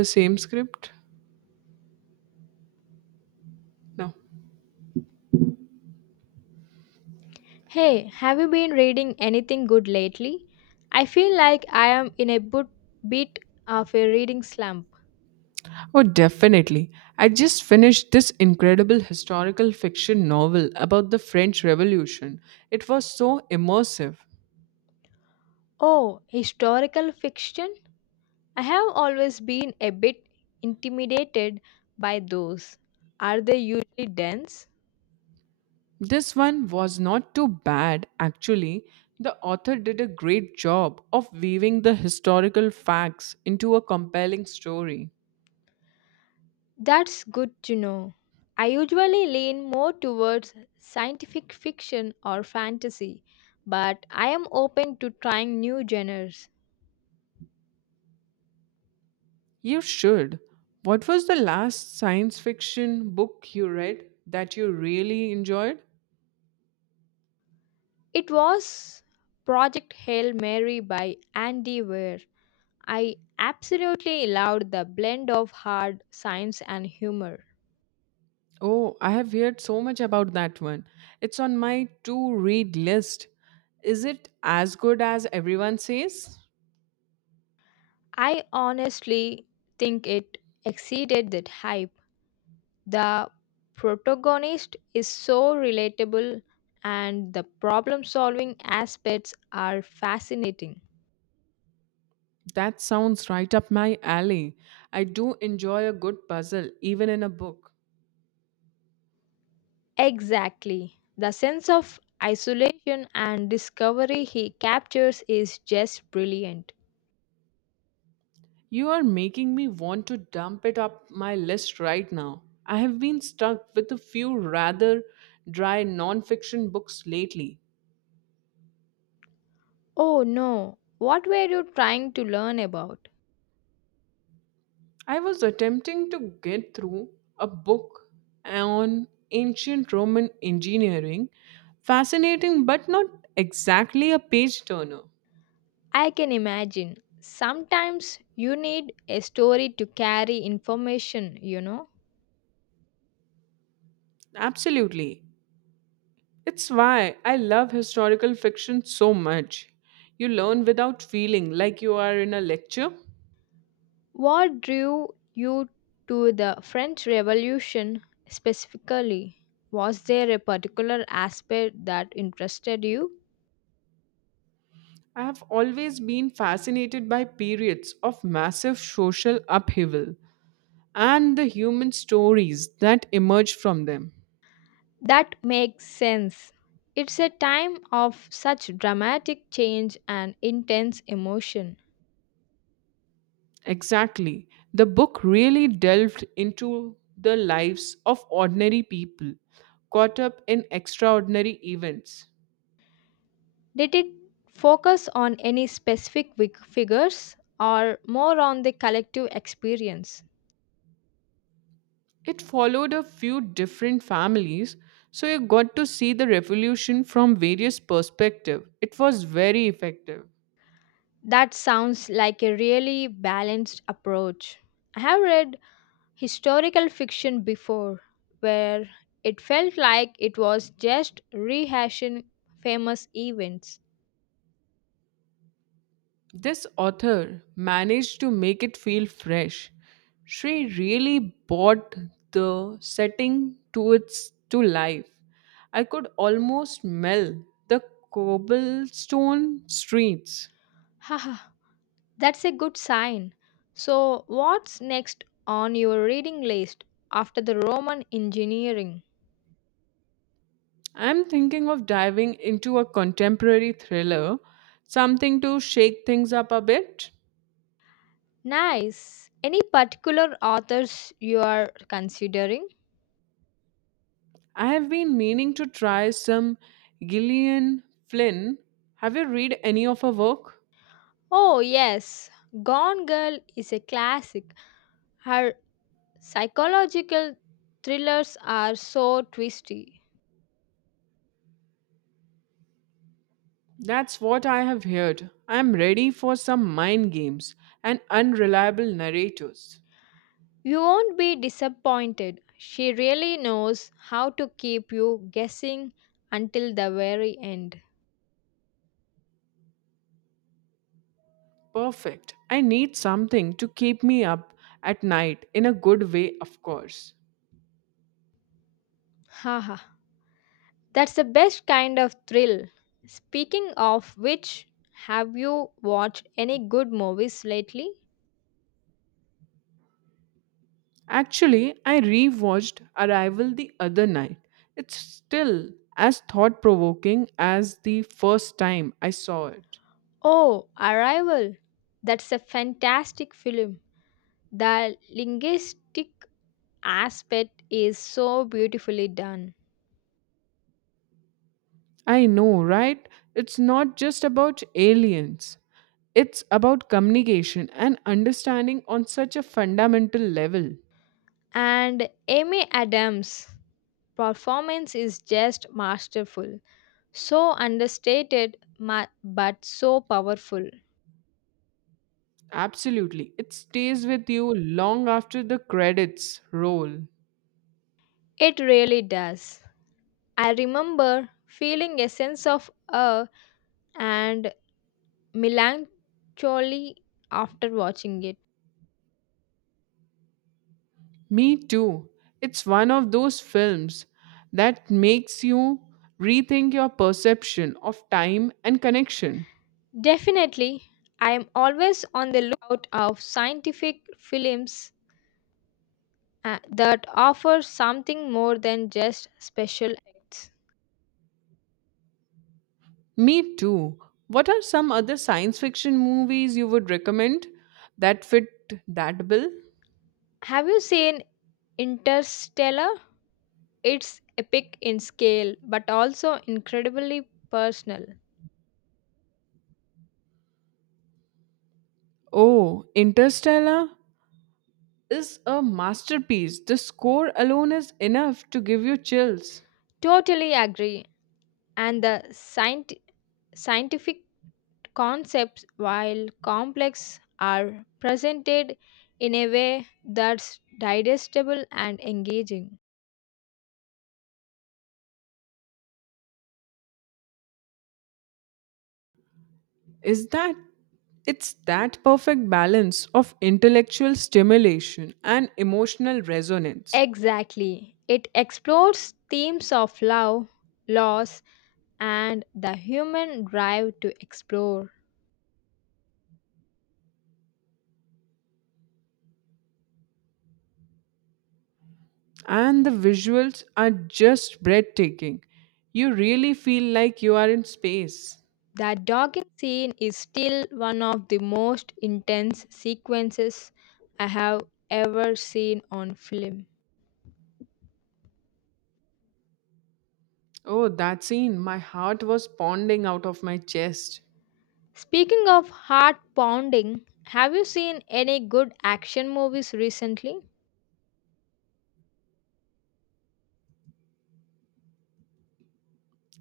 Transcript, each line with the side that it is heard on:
right: The same script? No.
left: Hey, have you been reading anything good lately? I feel like I am in a bit of a reading slump.
right: Oh, definitely. I just finished this incredible historical fiction novel about the French Revolution. It was so immersive.
left: Oh, historical fiction? I have always been a bit intimidated by those. Are they usually dense?
right: This one was not too bad, actually. The author did a great job of weaving the historical facts into a compelling story.
left: That's good to know. I usually lean more towards scientific fiction or fantasy, but I am open to trying new genres.
right: You should. What was the last science fiction book you read that you really enjoyed?
left: It was Project Hail Mary by Andy Weir. I absolutely loved the blend of hard science and humor.
right: Oh, I have heard so much about that one. It's on my to read list. Is it as good as everyone says?
left: I honestly think it exceeded that hype. The protagonist is so relatable and the problem solving aspects are fascinating.
right: That sounds right up my alley. I do enjoy a good puzzle, even in a book.
left: Exactly. The sense of isolation and discovery he captures is just brilliant.
right: You are making me want to dump it up my list right now. I have been stuck with a few rather dry non fiction books lately.
left: Oh no, what were you trying to learn about?
right: I was attempting to get through a book on ancient Roman engineering. Fascinating, but not exactly a page turner.
left: I can imagine. Sometimes you need a story to carry information.
right: Absolutely. It's why I love historical fiction so much. You learn without feeling like you are in a lecture.
left: What drew you to the French Revolution specifically? Was there a particular aspect that interested you?
right: I have always been fascinated by periods of massive social upheaval and the human stories that emerge from them.
left: That makes sense. It's a time of such dramatic change and intense emotion.
right: Exactly. The book really delved into the lives of ordinary people caught up in extraordinary events.
left: Did it focus on any figures or more on the collective experience?
right: It followed a few different families, so you got to see the revolution from various perspectives. It was very effective.
left: That sounds like a really balanced approach. I have read historical fiction before where it felt like it was just rehashing famous events.
right: This author managed to make it feel fresh. She really brought the setting to life. I could almost smell the cobblestone streets.
left: Haha, that's a good sign. So, what's next on your reading list after the Roman engineering?
right: I'm thinking of diving into a contemporary thriller, something to shake things up a bit.
left: Nice. Any particular authors you are considering?
right: I have been meaning to try some Gillian Flynn. Have you read any of her work?
left: Oh, yes. Gone Girl is a classic. Her psychological thrillers are so twisty.
right: That's what I have heard. I'm ready for some mind games and unreliable narrators.
left: You won't be disappointed. She really knows how to keep you guessing until the very end.
right: Perfect. I need something to keep me up at night in a good way, of course.
left: Haha. That's the best kind of thrill. Speaking of which, have you watched any good movies lately?
right: Actually, I rewatched Arrival the other night. It's still as thought provoking as the first time I saw it.
left: Oh, Arrival. That's a fantastic film. The linguistic aspect is so beautifully done.
right: I know, right? It's not just about aliens. It's about communication and understanding on such a fundamental level.
left: And Amy Adams' performance is just masterful. So understated but so powerful.
right: Absolutely. It stays with you long after the credits roll.
left: It really does. I remember feeling a sense of awe and melancholy after watching it.
right: Me too. It's one of those films that makes you rethink your perception of time and connection.
left: Definitely, I am always on the lookout of scientific films that offer something more than just special effects.
right: Me too. What are some other science fiction movies you would recommend that fit that bill?
left: Have you seen Interstellar? It's epic in scale but also incredibly personal.
right: Oh, Interstellar is a masterpiece. The score alone is enough to give you chills.
left: Totally agree. And the scientific concepts, while complex, are presented in a way that's digestible and engaging.
right: Is that it's that perfect balance of intellectual stimulation and emotional resonance.
left: Exactly. It explores themes of love, loss, and the human drive to explore.
right: And the visuals are just breathtaking. You really feel like you are in space.
left: The dogging scene is still one of the most intense sequences I have ever seen on film.
right: Oh, that scene, my heart was pounding out of my chest.
left: Speaking of heart pounding, have you seen any good action movies recently?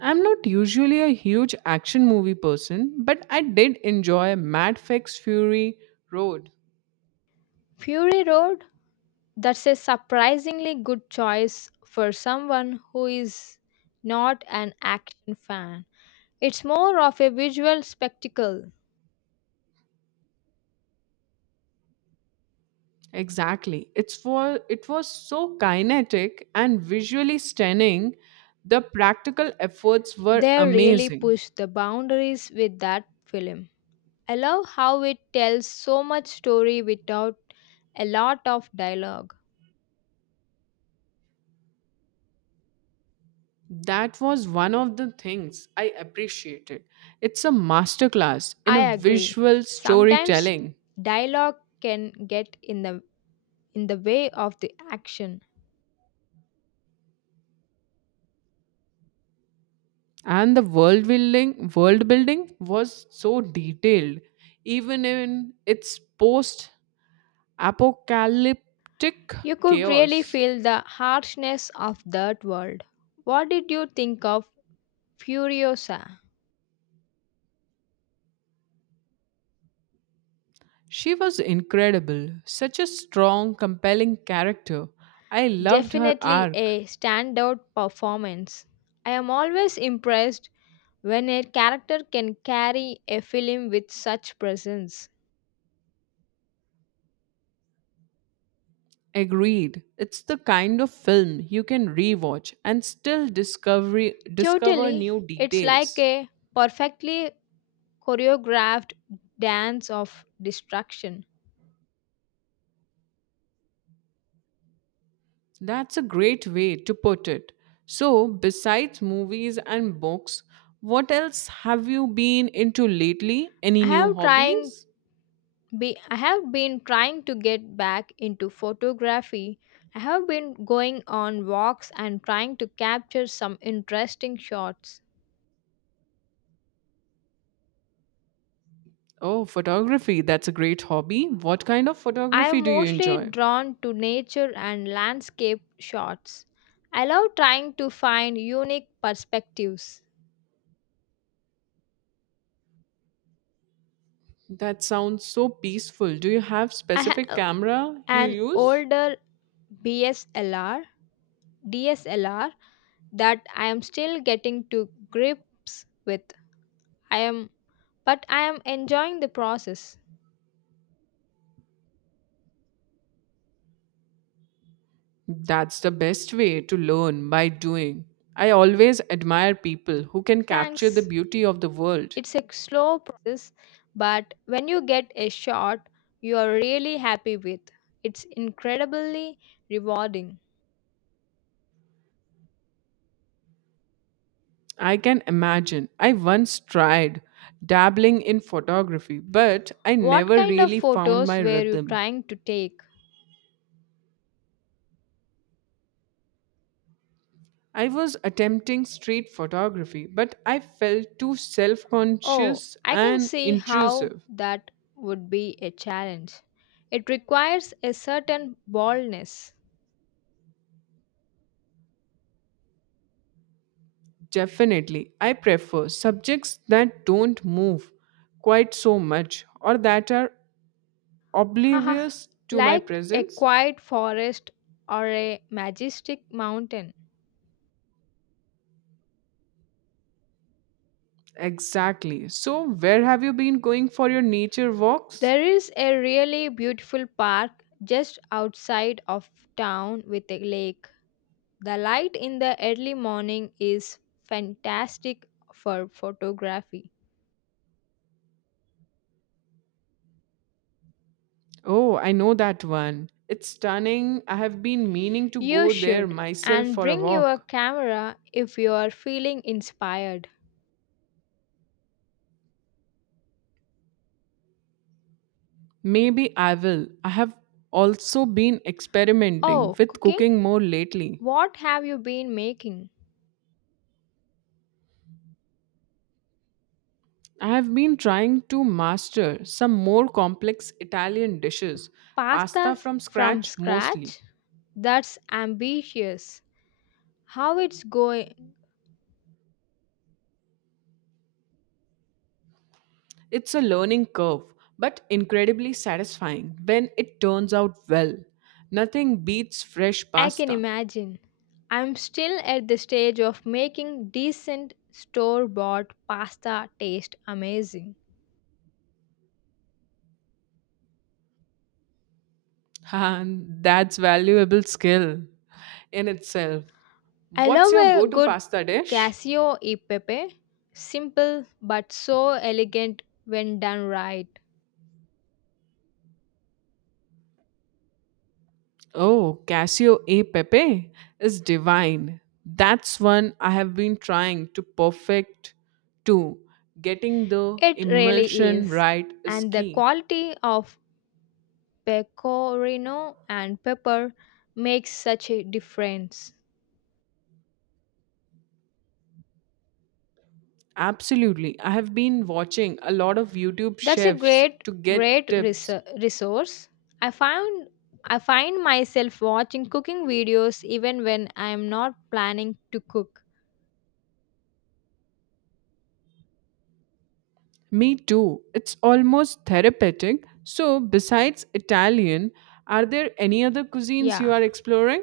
right: I'm not usually a huge action movie person, but I did enjoy Mad Max Fury Road.
left: Fury Road? That's a surprisingly good choice for someone who is not an action fan. It's more of a visual spectacle.
right: Exactly. It was so kinetic and visually stunning. The practical efforts were
left: They really
right: amazing.
left: pushed the boundaries with that film. I love how it tells so much story without a lot of dialogue.
right: That was one of the things I appreciated. It's a masterclass in
left: I
right: a
left: agree.
right: visual
left: Sometimes
right: storytelling,
left: dialogue can get in the way of the action.
right: and the world building was so detailed even in its post apocalyptic
left: You could really
right: chaos.
left: feel the harshness of that world. What did you think of Furiosa?
right: She was incredible, such a strong, compelling character. I loved her
left: Definitely
right: arc.
left: a standout performance. I am always impressed when a character can carry a film with such presence.
right: Agreed. It's the kind of film you can rewatch and still discover
left: Totally,
right: new
left: it's like
right: details.
left: a perfectly choreographed dance of destruction.
right: That's a great way to put it. So, besides movies and books, what else have you been into lately? Any
left: I
right: new
left: have trying
right: hobbies?
left: I have been trying to get back into photography. I have been going on walks and trying to capture some interesting shots.
right: Oh, photography. That's a great hobby. What kind of
left: I
right: photography
left: am
right: do you
left: mostly
right: enjoy?
left: drawn to nature and landscape shots. I love trying to find unique perspectives.
right: That sounds so peaceful. Do you have
left: I
right: specific
left: have
right: camera you
left: an
right: use?
left: older BSLR, DSLR that I am still getting to grips with. I am but I am enjoying the process.
right: That's the best way to learn by doing. I always admire people who can capture the
left: Thanks.
right: beauty of the world.
left: It's a slow process, but when you get a shot you are really happy with, it's incredibly rewarding.
right: I can imagine. I once tried dabbling in photography, but I
left: What
right: never
left: kind of
right: really found
left: photos
right: my
left: were you
right: rhythm.
left: trying to take?
right: I was attempting street photography, but I felt too self
left: Oh,
right: conscious
left: I can
right: and
left: see how
right: intrusive.
left: that would be a challenge. It requires a certain boldness.
right: Definitely, I prefer subjects that don't move quite so much or that are
left: Haha,
right: oblivious to my
left: like a
right: presence.
left: quiet forest or a majestic mountain.
right: Exactly. So, where have you been going for your nature walks?
left: There is a really beautiful park just outside of town with a lake. The light in the early morning is fantastic for photography.
right: Oh, I know that one. It's stunning. I have been meaning to
left: You
right: go there
left: should
right: myself
left: and
right: for a
left: bring your
right: walk.
left: camera if you are feeling inspired.
right: Maybe I will. I have also been experimenting
left: Oh,
right: with
left: cooking?
right: cooking more lately.
left: What have you been making?
right: I have been trying to master some more complex Italian dishes, pasta
left: Pastas
right: from
left: from
right: scratch mostly.
left: scratch? That's ambitious. How it's going?
right: It's a learning curve, but incredibly satisfying when it turns out well. Nothing beats fresh
left: I can
right: pasta.
left: imagine. I'm still at the stage of making decent store bought pasta taste amazing.
right: And that's valuable skill in itself.
left: I
right: What's
left: love
right: your
left: a
right: go-to
left: good
right: pasta dish?
left: casio e pepe. Simple but so elegant when done right.
right: Oh, Casio A Pepe is divine. That's one I have been trying to perfect too. Getting the
left: It really
right: emulsion
left: is.
right: right is
left: And the
right: key.
left: quality of pecorino and pepper makes such a difference.
right: Absolutely. I have been watching a lot of YouTube
left: That's a
right: chefs
left: great
right: to
left: great
right: get tips.
left: resou- resource. I found I find myself watching cooking videos even when I am not planning to cook.
right: Me too. It's almost therapeutic. So, besides Italian, are there any other cuisines you are
left: Yeah.
right: exploring?